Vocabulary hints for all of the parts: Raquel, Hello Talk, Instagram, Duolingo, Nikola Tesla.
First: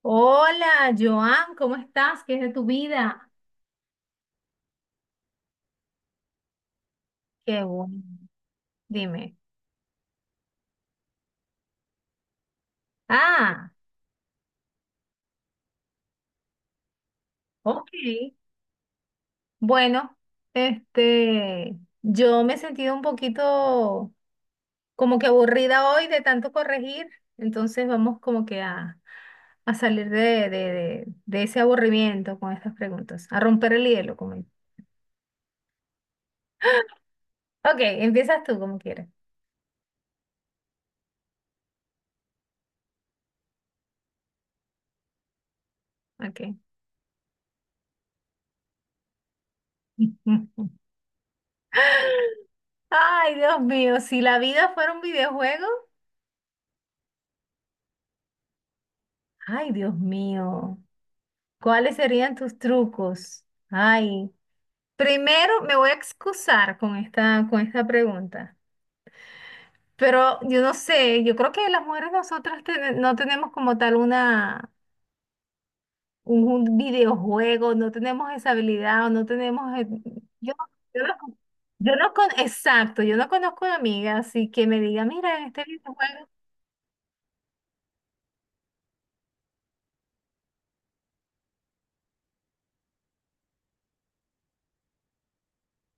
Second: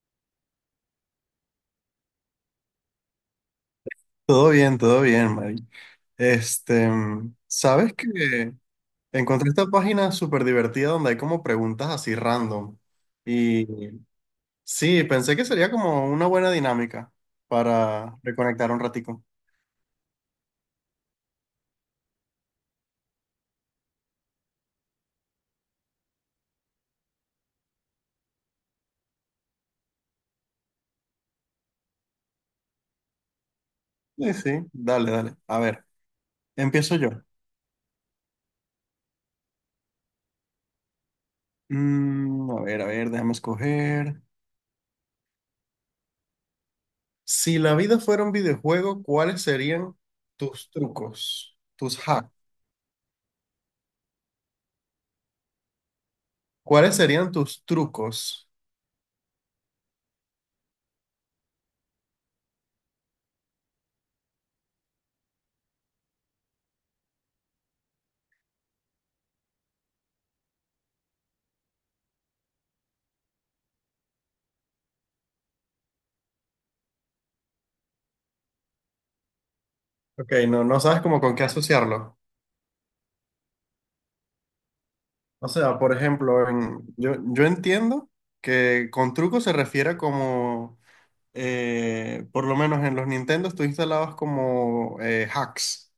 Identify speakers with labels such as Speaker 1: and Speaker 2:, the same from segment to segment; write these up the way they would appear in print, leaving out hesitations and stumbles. Speaker 1: Hola, Joan, ¿cómo estás? ¿Qué es de tu vida?
Speaker 2: Todo bien, Mari.
Speaker 1: Qué
Speaker 2: ¿Sabes
Speaker 1: bueno.
Speaker 2: que
Speaker 1: Dime.
Speaker 2: encontré esta página súper divertida donde hay como preguntas así random? Y
Speaker 1: Ah,
Speaker 2: sí, pensé que sería como una buena dinámica
Speaker 1: ok.
Speaker 2: para reconectar un ratico.
Speaker 1: Bueno, este, yo me he sentido un poquito como que aburrida hoy de tanto corregir, entonces vamos como que a salir de ese aburrimiento con estas preguntas, a romper el hielo
Speaker 2: Sí,
Speaker 1: con él.
Speaker 2: sí, dale, dale. A ver, empiezo yo.
Speaker 1: Ok, empiezas tú como quieras.
Speaker 2: A ver, a ver, déjame escoger.
Speaker 1: Ok.
Speaker 2: Si la vida fuera un videojuego, ¿cuáles serían tus trucos? Tus hacks.
Speaker 1: Ay, Dios mío, si la vida fuera un videojuego,
Speaker 2: ¿Cuáles serían tus trucos?
Speaker 1: ay, Dios mío. ¿Cuáles serían tus trucos? Ay, primero me voy a excusar con esta pregunta, pero yo no sé, yo creo que las mujeres nosotras no tenemos como tal un videojuego, no tenemos esa habilidad o no tenemos.
Speaker 2: Ok,
Speaker 1: Yo,
Speaker 2: no, no sabes
Speaker 1: yo no,
Speaker 2: como con
Speaker 1: con-
Speaker 2: qué
Speaker 1: yo no
Speaker 2: asociarlo.
Speaker 1: con, Exacto, yo no conozco a amiga así que me diga, mira, en
Speaker 2: O
Speaker 1: este
Speaker 2: sea, por
Speaker 1: videojuego.
Speaker 2: ejemplo, yo entiendo que con truco se refiere como, por lo menos en los Nintendos, tú instalabas como hacks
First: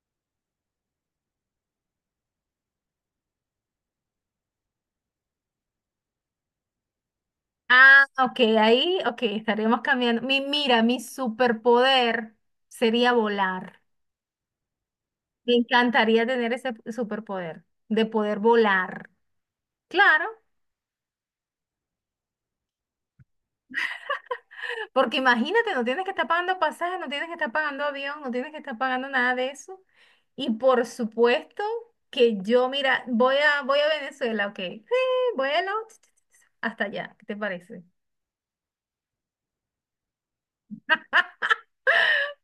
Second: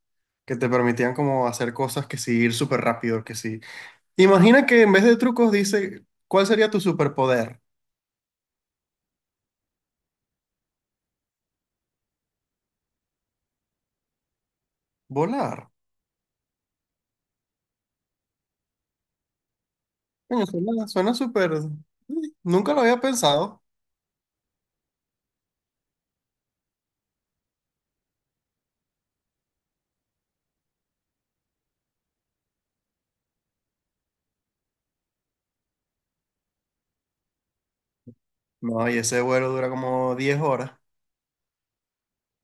Speaker 2: que te permitían como hacer cosas que sí, ir súper rápido, que sí. Imagina que en vez de trucos dice, ¿cuál sería tu superpoder?
Speaker 1: Ah, ok, ahí, ok, estaremos cambiando. Mira, mi superpoder sería volar. Me
Speaker 2: Volar.
Speaker 1: encantaría tener ese superpoder de poder volar. Claro,
Speaker 2: Coño, suena, suena súper. Sí, nunca lo había pensado.
Speaker 1: porque imagínate, no tienes que estar pagando pasajes, no tienes que estar pagando avión, no tienes que estar pagando nada de eso. Y por supuesto que yo, mira, voy a Venezuela, ok. Sí, vuelo hasta allá, ¿qué te parece?
Speaker 2: No, y ese vuelo dura como 10 horas.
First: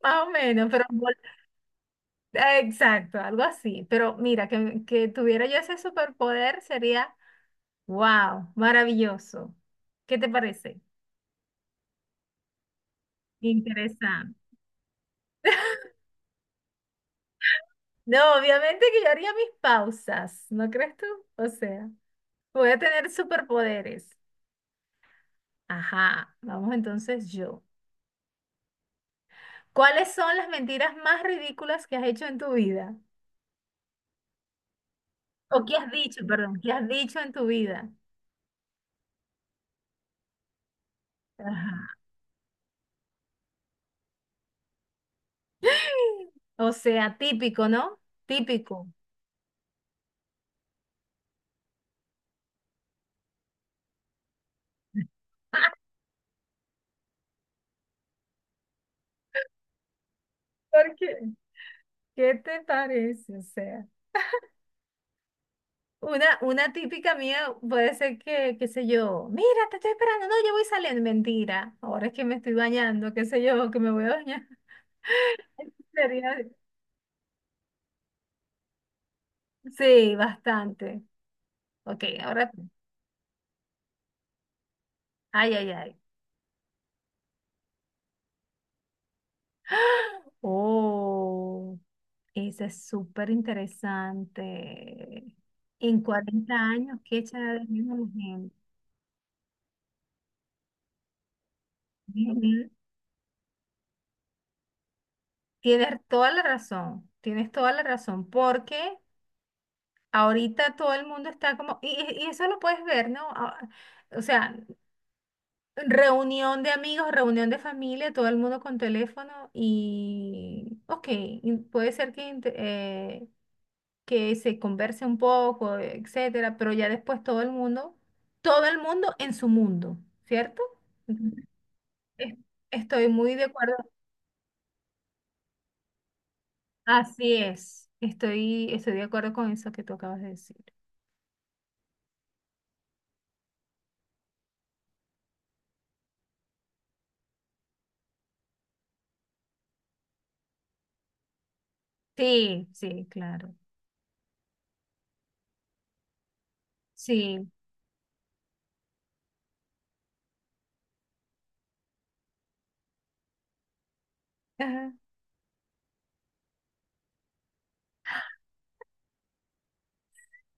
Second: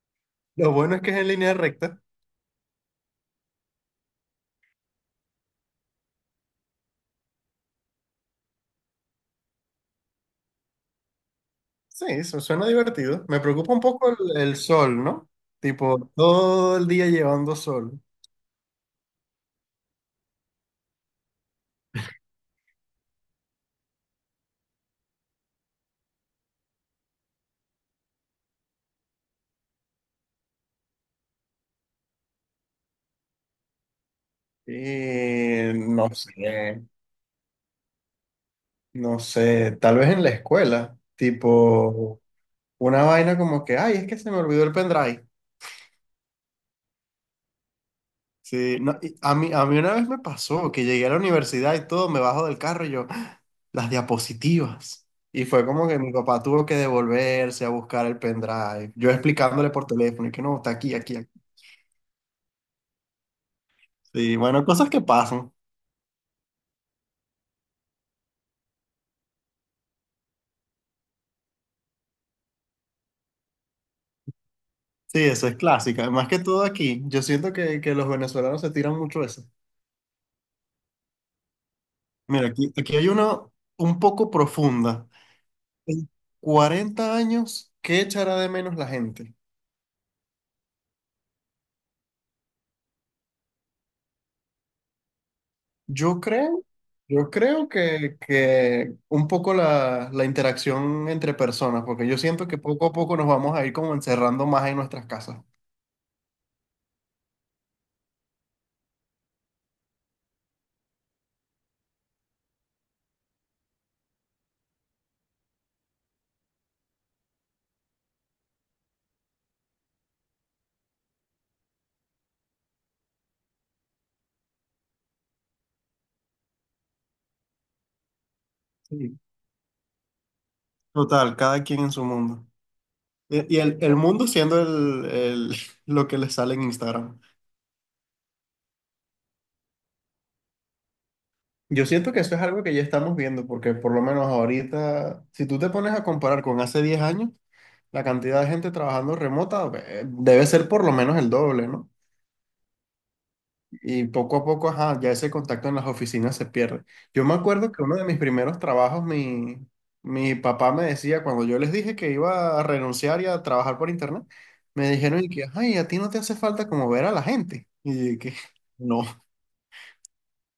Speaker 1: Más o menos,
Speaker 2: Lo
Speaker 1: pero
Speaker 2: bueno es que es en línea recta.
Speaker 1: exacto, algo así. Pero mira, que tuviera yo ese superpoder sería, wow, maravilloso. ¿Qué te parece?
Speaker 2: Sí, eso suena divertido. Me preocupa un poco
Speaker 1: Interesante.
Speaker 2: el sol, ¿no? Tipo, todo el día llevando sol.
Speaker 1: No, obviamente que yo haría mis pausas, ¿no crees tú? O sea, voy a tener superpoderes. Ajá, vamos entonces yo. ¿Cuáles son las mentiras más ridículas que has hecho en tu vida? O
Speaker 2: Y
Speaker 1: que has
Speaker 2: no
Speaker 1: dicho, perdón, que
Speaker 2: sé,
Speaker 1: has dicho en tu vida.
Speaker 2: no sé, tal vez en la escuela,
Speaker 1: Ajá.
Speaker 2: tipo, una vaina como que, ay, es que se me olvidó el pendrive.
Speaker 1: O sea, típico, ¿no?
Speaker 2: Sí,
Speaker 1: Típico.
Speaker 2: no, y a mí una vez me pasó que llegué a la universidad y todo, me bajo del carro y yo, "Ah, las diapositivas". Y fue como que mi papá tuvo que devolverse a buscar el pendrive, yo explicándole por teléfono y que no, está
Speaker 1: ¿Por
Speaker 2: aquí,
Speaker 1: qué?
Speaker 2: aquí, aquí.
Speaker 1: ¿Qué te parece? O sea.
Speaker 2: Sí, bueno, cosas que pasan.
Speaker 1: Una típica mía puede ser que, qué sé yo, mira, te estoy esperando, no, yo voy saliendo, mentira, ahora es que me estoy bañando, qué sé yo, que me voy a bañar.
Speaker 2: Sí, eso es clásica. Más que
Speaker 1: Sería-
Speaker 2: todo aquí, yo siento que los venezolanos se tiran mucho eso.
Speaker 1: Sí, bastante. Ok,
Speaker 2: Mira,
Speaker 1: ahora, tú.
Speaker 2: aquí hay una un poco profunda.
Speaker 1: Ay, ay, ay.
Speaker 2: En 40 años, ¿qué echará de menos la gente?
Speaker 1: ¡Ah! Oh, ese es súper interesante. En
Speaker 2: Yo
Speaker 1: 40
Speaker 2: creo,
Speaker 1: años, ¿qué
Speaker 2: yo
Speaker 1: echará de
Speaker 2: creo
Speaker 1: menos
Speaker 2: que,
Speaker 1: la gente?
Speaker 2: que un poco la interacción entre personas, porque yo siento que
Speaker 1: Ujú.
Speaker 2: poco a poco nos vamos a ir como encerrando más en nuestras casas.
Speaker 1: Tienes toda la razón, tienes toda la razón, porque ahorita todo el mundo está como, y eso lo puedes ver, ¿no? Ah, o sea, reunión de amigos, reunión de familia, todo el mundo con teléfono y, ok, y puede ser que se converse un poco, etcétera, pero ya después todo el mundo
Speaker 2: Sí.
Speaker 1: en su mundo, ¿cierto? Ujú.
Speaker 2: Total, cada quien en su
Speaker 1: Es-
Speaker 2: mundo.
Speaker 1: Estoy muy de
Speaker 2: Y
Speaker 1: acuerdo.
Speaker 2: el mundo siendo lo que les sale en Instagram.
Speaker 1: Así es, estoy de acuerdo con eso que tú acabas de decir.
Speaker 2: Yo siento que eso es algo que ya estamos viendo, porque por lo menos ahorita, si tú te pones a comparar con hace 10 años, la cantidad de gente trabajando remota debe ser por lo menos el doble, ¿no?
Speaker 1: Sí, sí, claro.
Speaker 2: Y poco a poco, ajá, ya ese contacto en las oficinas se pierde. Yo me
Speaker 1: Sí.
Speaker 2: acuerdo que uno de mis primeros trabajos, mi papá me decía, cuando yo les dije que iba a renunciar y a trabajar por internet, me dijeron, y que, ay, a ti no te hace falta como ver a la gente. Y yo, que, no,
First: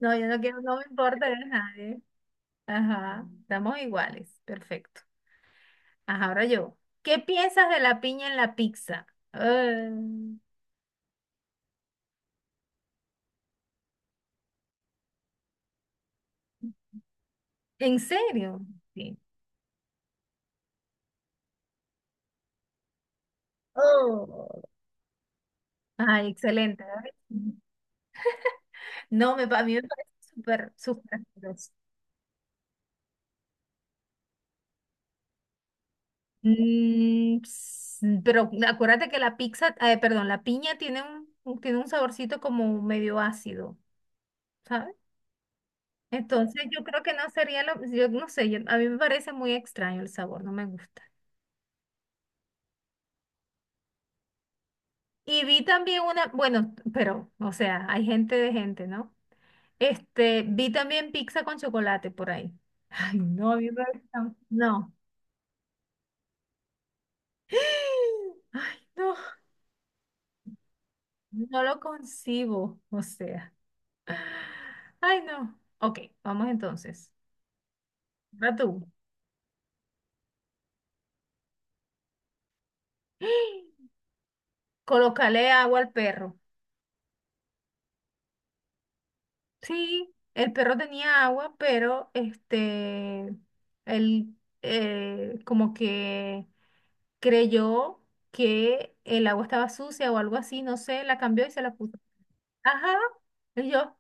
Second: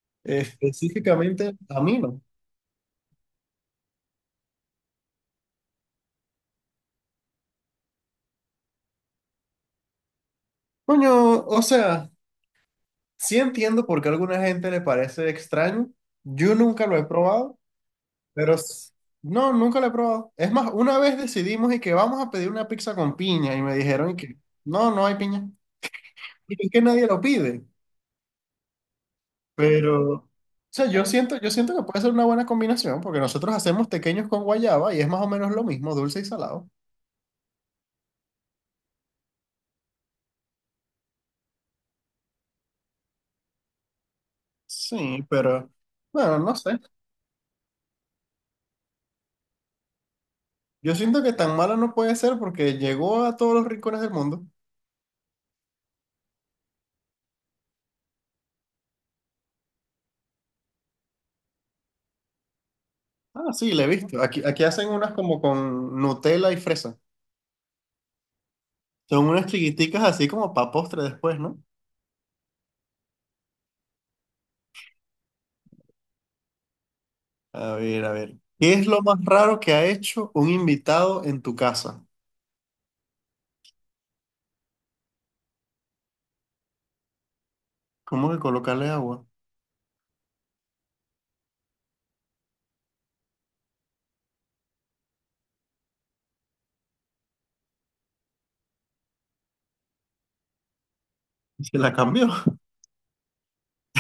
Speaker 1: No, yo no quiero, no me importa de
Speaker 2: específicamente a mí
Speaker 1: nadie.
Speaker 2: no.
Speaker 1: Ajá, estamos iguales. Perfecto. Ajá, ahora yo. ¿Qué piensas de la piña en la pizza? Eh,
Speaker 2: Coño, o sea. Sí entiendo por qué a alguna gente le parece extraño. Yo nunca lo he probado,
Speaker 1: ¿En
Speaker 2: pero
Speaker 1: serio? Sí.
Speaker 2: no, nunca lo he probado. Es más, una vez decidimos y que vamos a pedir una pizza con piña y me dijeron y que
Speaker 1: Oh.
Speaker 2: no, no hay piña.
Speaker 1: Ay,
Speaker 2: Y es que
Speaker 1: excelente.
Speaker 2: nadie
Speaker 1: ¿Ves?
Speaker 2: lo pide.
Speaker 1: No, a mí me
Speaker 2: Pero,
Speaker 1: parece
Speaker 2: o
Speaker 1: súper,
Speaker 2: sea, yo
Speaker 1: súper
Speaker 2: siento, yo
Speaker 1: asqueroso.
Speaker 2: siento que puede ser una buena combinación porque nosotros hacemos pequeños con guayaba y es más o menos lo mismo, dulce y salado.
Speaker 1: Mm, ps- pero acuérdate que la pizza, perdón, la piña tiene un saborcito como medio ácido, ¿sabes?
Speaker 2: Sí, pero bueno, no
Speaker 1: Entonces
Speaker 2: sé.
Speaker 1: yo creo que no sería lo, yo no sé, a mí me parece muy extraño el sabor, no me
Speaker 2: Yo
Speaker 1: gusta.
Speaker 2: siento que tan mala no puede ser porque llegó a todos los rincones del mundo.
Speaker 1: Y vi también una, bueno, pero, o sea, hay gente de gente, ¿no? Vi también pizza con chocolate por ahí. Ay, no,
Speaker 2: Ah,
Speaker 1: a mí
Speaker 2: sí,
Speaker 1: me
Speaker 2: la he visto.
Speaker 1: gusta-
Speaker 2: Aquí hacen
Speaker 1: no.
Speaker 2: unas como con Nutella y fresa.
Speaker 1: Ay, no,
Speaker 2: Son unas chiquiticas así como para postre después, ¿no?
Speaker 1: no lo concibo, o sea. Ay, no. Ok, vamos entonces.
Speaker 2: A ver, a ver.
Speaker 1: Va tú.
Speaker 2: ¿Qué es lo más raro que ha hecho un invitado en tu casa?
Speaker 1: Colócale agua al perro.
Speaker 2: ¿Cómo que colocarle agua?
Speaker 1: Sí, el perro tenía agua, pero él como que creyó que el agua estaba sucia o algo así, no sé, la cambió y se la
Speaker 2: Se la
Speaker 1: puso.
Speaker 2: cambió.
Speaker 1: Ajá, y yo,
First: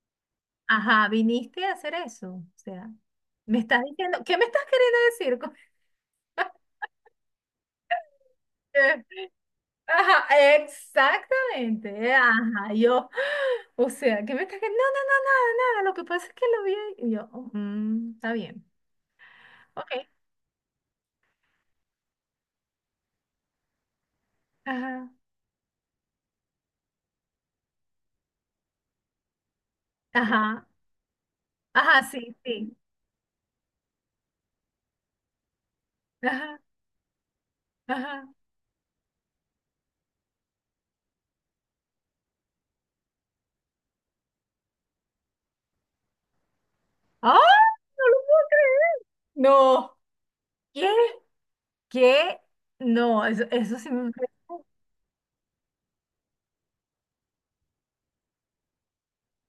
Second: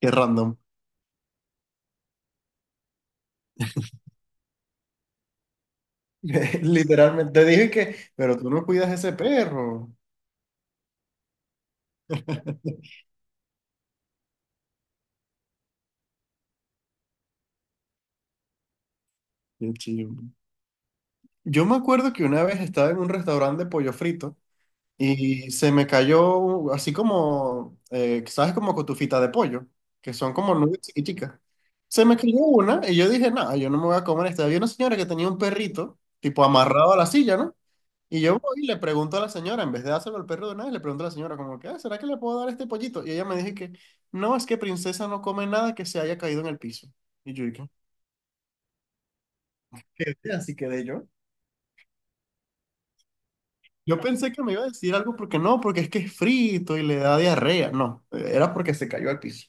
Speaker 2: Qué random.
Speaker 1: ajá, viniste a hacer eso. O sea, me estás diciendo, ¿qué me estás queriendo decir?
Speaker 2: Literalmente te dije que, pero tú no cuidas
Speaker 1: Eh,
Speaker 2: ese perro.
Speaker 1: Ajá, exactamente, ajá, yo, o sea, ¿qué me estás queriendo? No, no, no, nada, nada, lo que pasa es que lo vi y yo, "Oh, está bien,
Speaker 2: Qué
Speaker 1: ok,
Speaker 2: chido. Yo me acuerdo que una vez estaba en un restaurante de pollo frito
Speaker 1: ajá.
Speaker 2: y se me cayó así como, ¿sabes? Como cotufita de pollo, que son como
Speaker 1: Ajá,
Speaker 2: nubes chiquiticas.
Speaker 1: ajá,
Speaker 2: Se me
Speaker 1: sí,
Speaker 2: cayó
Speaker 1: sí.
Speaker 2: una y yo dije, nada, yo no me voy a comer esta. Había una señora que tenía un perrito, tipo
Speaker 1: Ajá,
Speaker 2: amarrado a la silla, ¿no? Y
Speaker 1: ajá.
Speaker 2: yo voy y le pregunto a la señora, en vez de dárselo al perro de una vez, le pregunto a la señora como que, "Ah, ¿será que le puedo dar este pollito?" Y ella me dijo que, no, es que princesa no come nada que se haya caído en el piso. Y
Speaker 1: ¡Ah!
Speaker 2: yo dije,
Speaker 1: No,
Speaker 2: "¿Qué?". Así quedé
Speaker 1: ¿qué?
Speaker 2: yo.
Speaker 1: ¿Qué? No, eso sí
Speaker 2: Yo
Speaker 1: me.
Speaker 2: pensé que me iba a decir algo porque no, porque es que es frito y le da diarrea. No, era porque se cayó al piso.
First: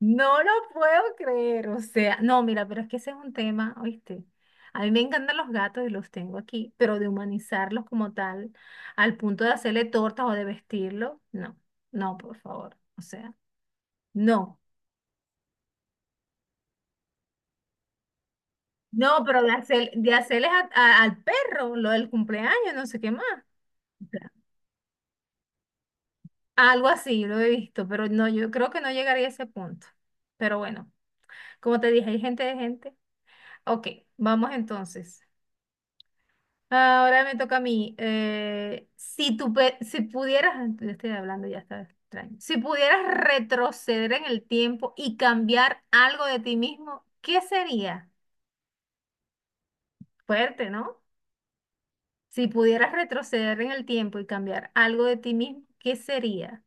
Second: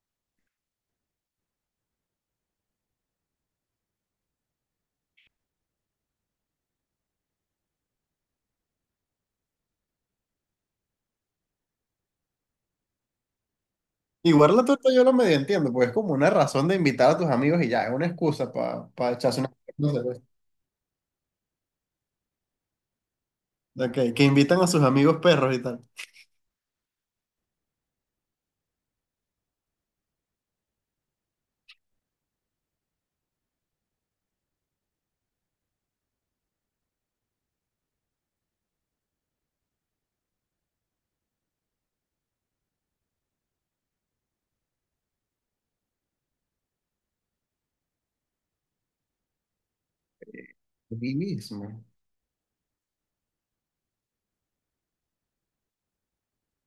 Speaker 1: No lo puedo creer, o sea, no, mira, pero es que ese es un tema, ¿oíste? A mí me encantan los gatos y los tengo aquí, pero de humanizarlos como tal, al punto de hacerle tortas o de vestirlo, no, no, por favor, o sea,
Speaker 2: Igual
Speaker 1: no,
Speaker 2: la torta yo lo medio entiendo, porque es como una razón de invitar a tus amigos y ya, es una excusa para
Speaker 1: no,
Speaker 2: echarse
Speaker 1: pero
Speaker 2: una,
Speaker 1: de
Speaker 2: no
Speaker 1: hacer,
Speaker 2: sé,
Speaker 1: de
Speaker 2: pues.
Speaker 1: hacerles al perro lo del cumpleaños, no sé qué más.
Speaker 2: Ok, que invitan a sus amigos perros y tal.
Speaker 1: Algo así, lo he visto, pero no, yo creo que no llegaría a ese punto. Pero bueno, como te dije, hay gente de gente. Ok, vamos entonces. Ahora me toca a mí. Si pudieras, yo estoy hablando, ya está extraño. Si pudieras retroceder en el tiempo y cambiar algo de ti mismo, ¿qué sería? Fuerte, ¿no?
Speaker 2: Mí mismo.
Speaker 1: Si pudieras retroceder en el tiempo y cambiar algo de ti mismo, ¿qué sería?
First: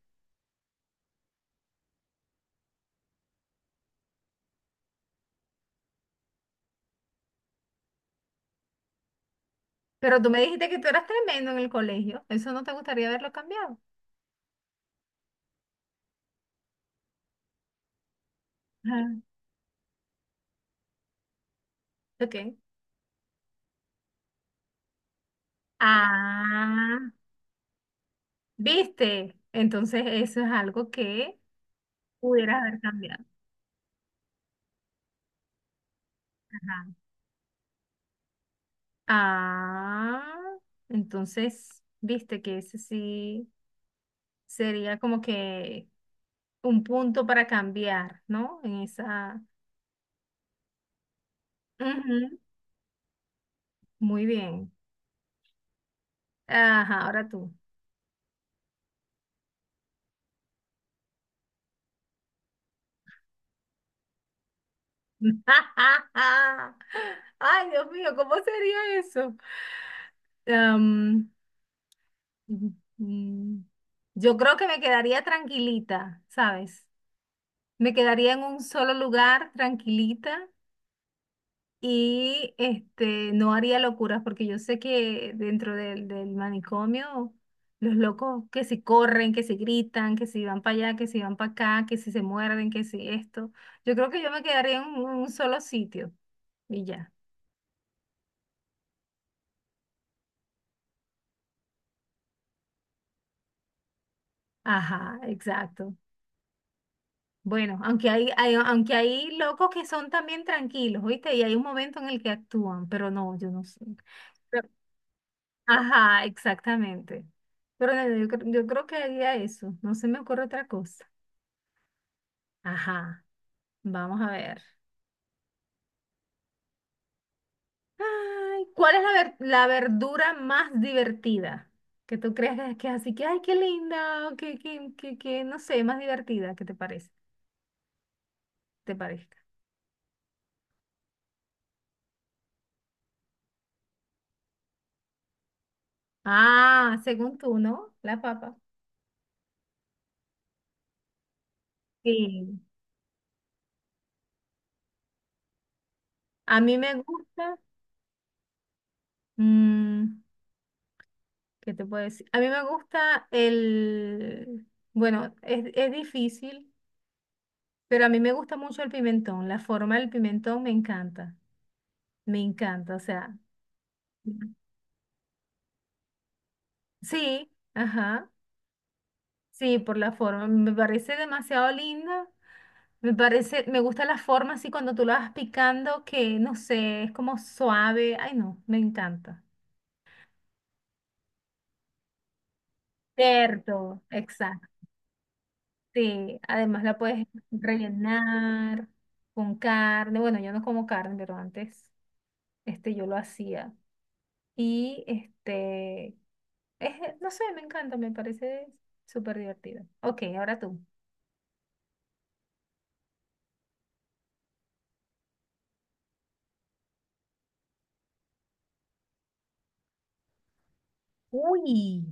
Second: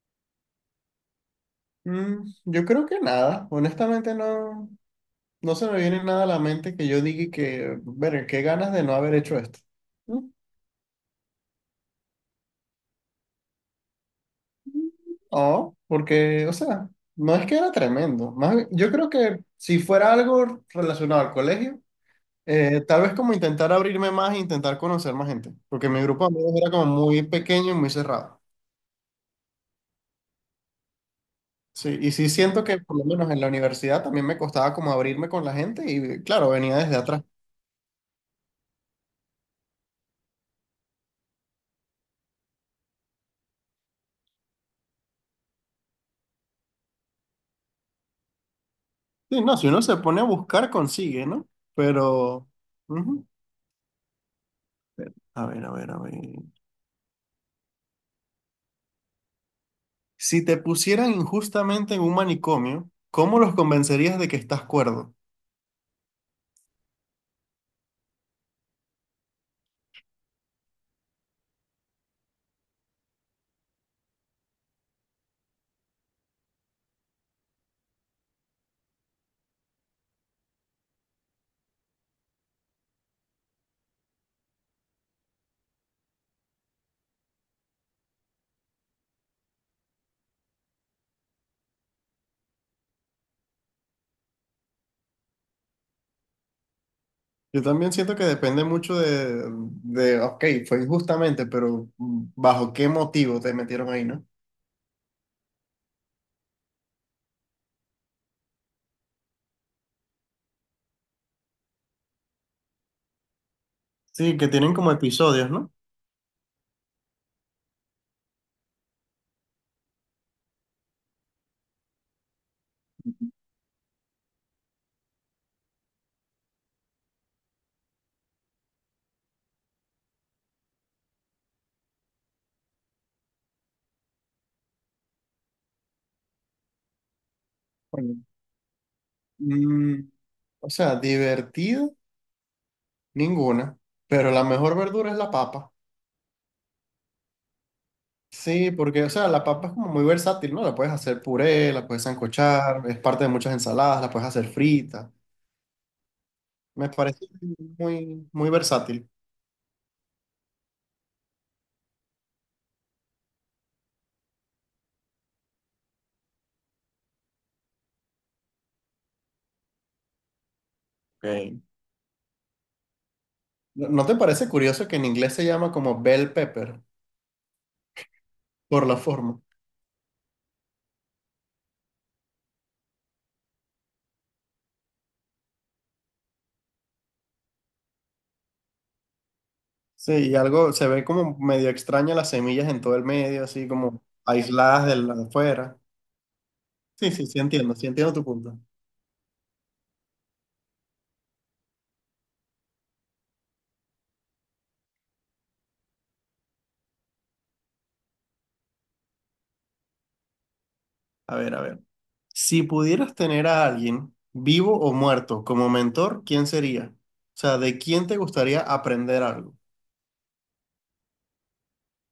Speaker 2: Yo creo que nada, honestamente no, no se me viene nada a la mente que yo diga que, ver, qué ganas de no haber hecho esto.
Speaker 1: Pero tú
Speaker 2: Mm,
Speaker 1: me dijiste que tú eras tremendo en el colegio. Eso no te gustaría verlo cambiado.
Speaker 2: No, porque, o sea, no es que era tremendo. Más bien, yo creo que si fuera algo relacionado al colegio,
Speaker 1: Ok.
Speaker 2: Tal vez como intentar abrirme más e intentar conocer más gente, porque mi grupo de amigos era como
Speaker 1: Ah,
Speaker 2: muy pequeño y muy cerrado.
Speaker 1: ¿viste? Entonces eso es algo que
Speaker 2: Sí, y sí
Speaker 1: pudieras
Speaker 2: siento
Speaker 1: haber
Speaker 2: que por lo
Speaker 1: cambiado.
Speaker 2: menos en la universidad también me costaba como abrirme con la gente y claro, venía
Speaker 1: Ajá.
Speaker 2: desde atrás.
Speaker 1: Ah, entonces, ¿viste que ese sí sería como que un punto para cambiar, no? En esa.
Speaker 2: Sí, no, si uno se pone a buscar consigue, ¿no?
Speaker 1: Ujú,
Speaker 2: Pero. Ujú.
Speaker 1: muy bien.
Speaker 2: A ver, a ver, a ver.
Speaker 1: Ajá, ahora tú.
Speaker 2: Si te pusieran injustamente en un manicomio, ¿cómo los convencerías de que estás cuerdo?
Speaker 1: Ay, Dios mío, ¿cómo sería eso? Mm, Yo creo que me quedaría tranquilita, ¿sabes? Me quedaría en un solo lugar tranquilita y no haría locuras porque yo sé que dentro del manicomio los locos que si corren, que si gritan, que si van para allá, que si van para acá, que si se muerden, que si esto. Yo creo que yo me quedaría en un solo sitio y ya.
Speaker 2: Yo también siento que depende mucho de, ok, fue injustamente, pero ¿bajo qué motivo te metieron ahí, no?
Speaker 1: Ajá, exacto. Bueno, aunque hay locos que son también tranquilos, ¿viste? Y hay un momento en el que actúan, pero no, yo no sé.
Speaker 2: Sí, que
Speaker 1: Pero-
Speaker 2: tienen como episodios, ¿no?
Speaker 1: Ajá, exactamente. Pero no, yo creo que haría eso, no se me ocurre otra cosa. Ajá, vamos a ver. Ay, ¿cuál es la verdura más divertida? Que tú creas que es así, que, ay, qué linda, o que, no sé, más divertida, ¿qué te parece?
Speaker 2: Bueno,
Speaker 1: ¿Te parezca?
Speaker 2: Mm, o sea, divertido, ninguna. Pero la mejor verdura es la papa.
Speaker 1: Ah, según tú, ¿no? La papa.
Speaker 2: Sí, porque, o sea, la papa es como muy versátil, ¿no? La puedes hacer puré, la puedes
Speaker 1: Sí.
Speaker 2: sancochar, es parte de muchas ensaladas, la puedes hacer frita.
Speaker 1: A mí
Speaker 2: Me
Speaker 1: me
Speaker 2: parece
Speaker 1: gusta.
Speaker 2: muy, muy versátil.
Speaker 1: Mm, ¿Qué te puedo decir? A mí me gusta el, bueno, es difícil, pero a mí me gusta mucho el pimentón. La forma del pimentón me encanta,
Speaker 2: Ok.
Speaker 1: me encanta. O sea,
Speaker 2: ¿No te parece curioso que en inglés se llama como bell pepper
Speaker 1: sí, ajá,
Speaker 2: por la forma?
Speaker 1: sí, por la forma. Me parece demasiado linda. Me parece, me gusta la forma así cuando tú la vas picando, que no sé, es como suave. Ay, no, me encanta.
Speaker 2: Sí, y algo se ve como medio extraña las semillas en todo el medio, así
Speaker 1: Cierto,
Speaker 2: como
Speaker 1: exacto.
Speaker 2: aisladas de la de afuera.
Speaker 1: Sí, además la
Speaker 2: Sí,
Speaker 1: puedes
Speaker 2: sí, sí, entiendo tu punto.
Speaker 1: rellenar con carne. Bueno, yo no como carne, pero antes yo lo hacía. Y este, es, no sé, me encanta, me parece súper divertido. Ok, ahora tú.
Speaker 2: A ver, a ver. Si pudieras tener a alguien vivo o muerto como mentor, ¿quién sería? O sea, ¿de quién te gustaría aprender algo?
Speaker 1: Uy.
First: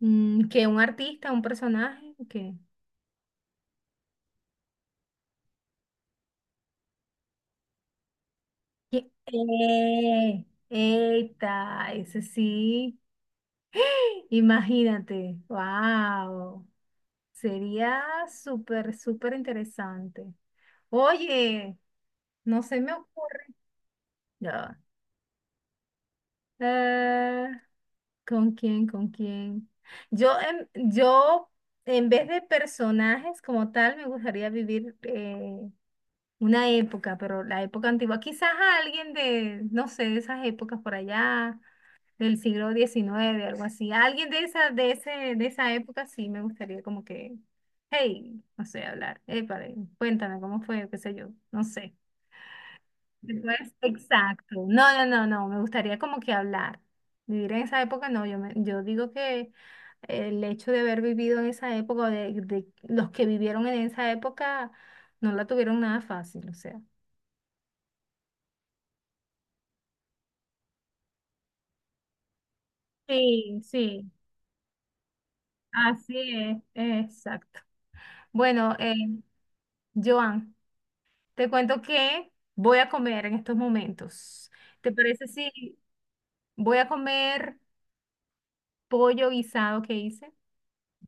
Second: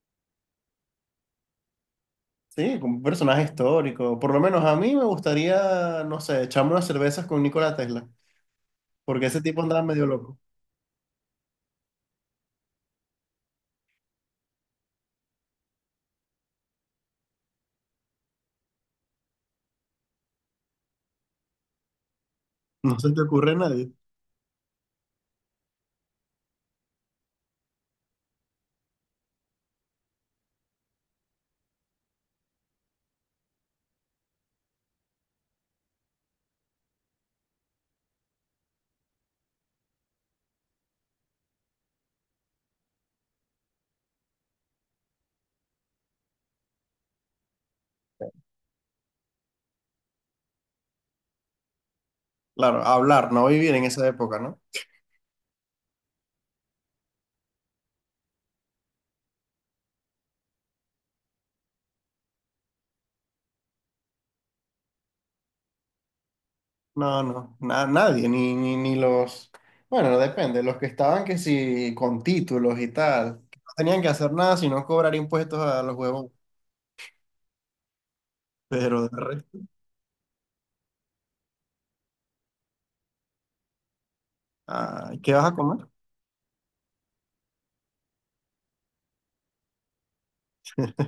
Speaker 1: Que un artista, un personaje, que.
Speaker 2: Sí, como un personaje histórico. Por lo menos a mí me gustaría, no sé, echarme unas cervezas con Nikola Tesla,
Speaker 1: Que
Speaker 2: porque ese tipo andaba medio loco.
Speaker 1: ¡Eh! ¡Eita! Ese sí. Imagínate. ¡Wow! Sería súper, súper interesante. Oye, no se me
Speaker 2: No se te
Speaker 1: ocurre.
Speaker 2: ocurre a nadie.
Speaker 1: Ya. Eh, ¿Con quién? ¿Con quién? Yo en vez de personajes como tal, me gustaría vivir una época, pero la época antigua. Quizás a alguien de, no sé, de esas épocas por allá, del siglo XIX algo así. Alguien de esa, de ese, de esa época sí me gustaría como que, hey, no sé, hablar. Cuéntame cómo fue, qué sé yo, no sé.
Speaker 2: Claro, hablar, no
Speaker 1: Después,
Speaker 2: vivir en esa época, ¿no?
Speaker 1: exacto. No, no, no, no. Me gustaría como que hablar. Vivir en esa época, no. Yo digo que el hecho de haber vivido en esa época, o de los que vivieron en esa época, no la tuvieron nada fácil, o sea.
Speaker 2: No, no, nadie, ni los, bueno, depende, los que estaban que sí, con títulos y tal, que
Speaker 1: Sí,
Speaker 2: no tenían que
Speaker 1: sí,
Speaker 2: hacer nada sino cobrar impuestos a los
Speaker 1: así
Speaker 2: huevos,
Speaker 1: es, exacto. Bueno,
Speaker 2: pero de resto,
Speaker 1: Joan, te cuento que voy a comer en estos momentos. ¿Te
Speaker 2: ay,
Speaker 1: parece
Speaker 2: ¿qué vas a
Speaker 1: si
Speaker 2: comer?
Speaker 1: voy a comer pollo guisado que hice?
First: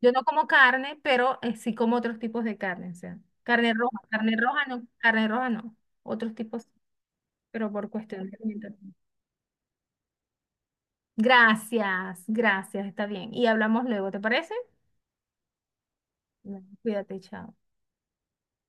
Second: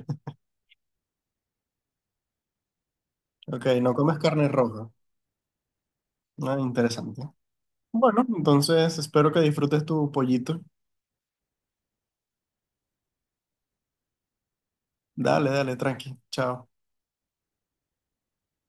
Speaker 1: Yo no como carne, pero sí como otros tipos de carne, o sea,
Speaker 2: Ok, no comes carne roja.
Speaker 1: carne roja no, otros
Speaker 2: Ah,
Speaker 1: tipos,
Speaker 2: interesante.
Speaker 1: pero por
Speaker 2: Bueno,
Speaker 1: cuestión de alimentación.
Speaker 2: entonces espero que disfrutes tu pollito,
Speaker 1: Gracias, gracias, está bien. Y hablamos luego, ¿te parece?
Speaker 2: dale, dale, tranqui,
Speaker 1: Bueno,
Speaker 2: chao.
Speaker 1: cuídate, chao.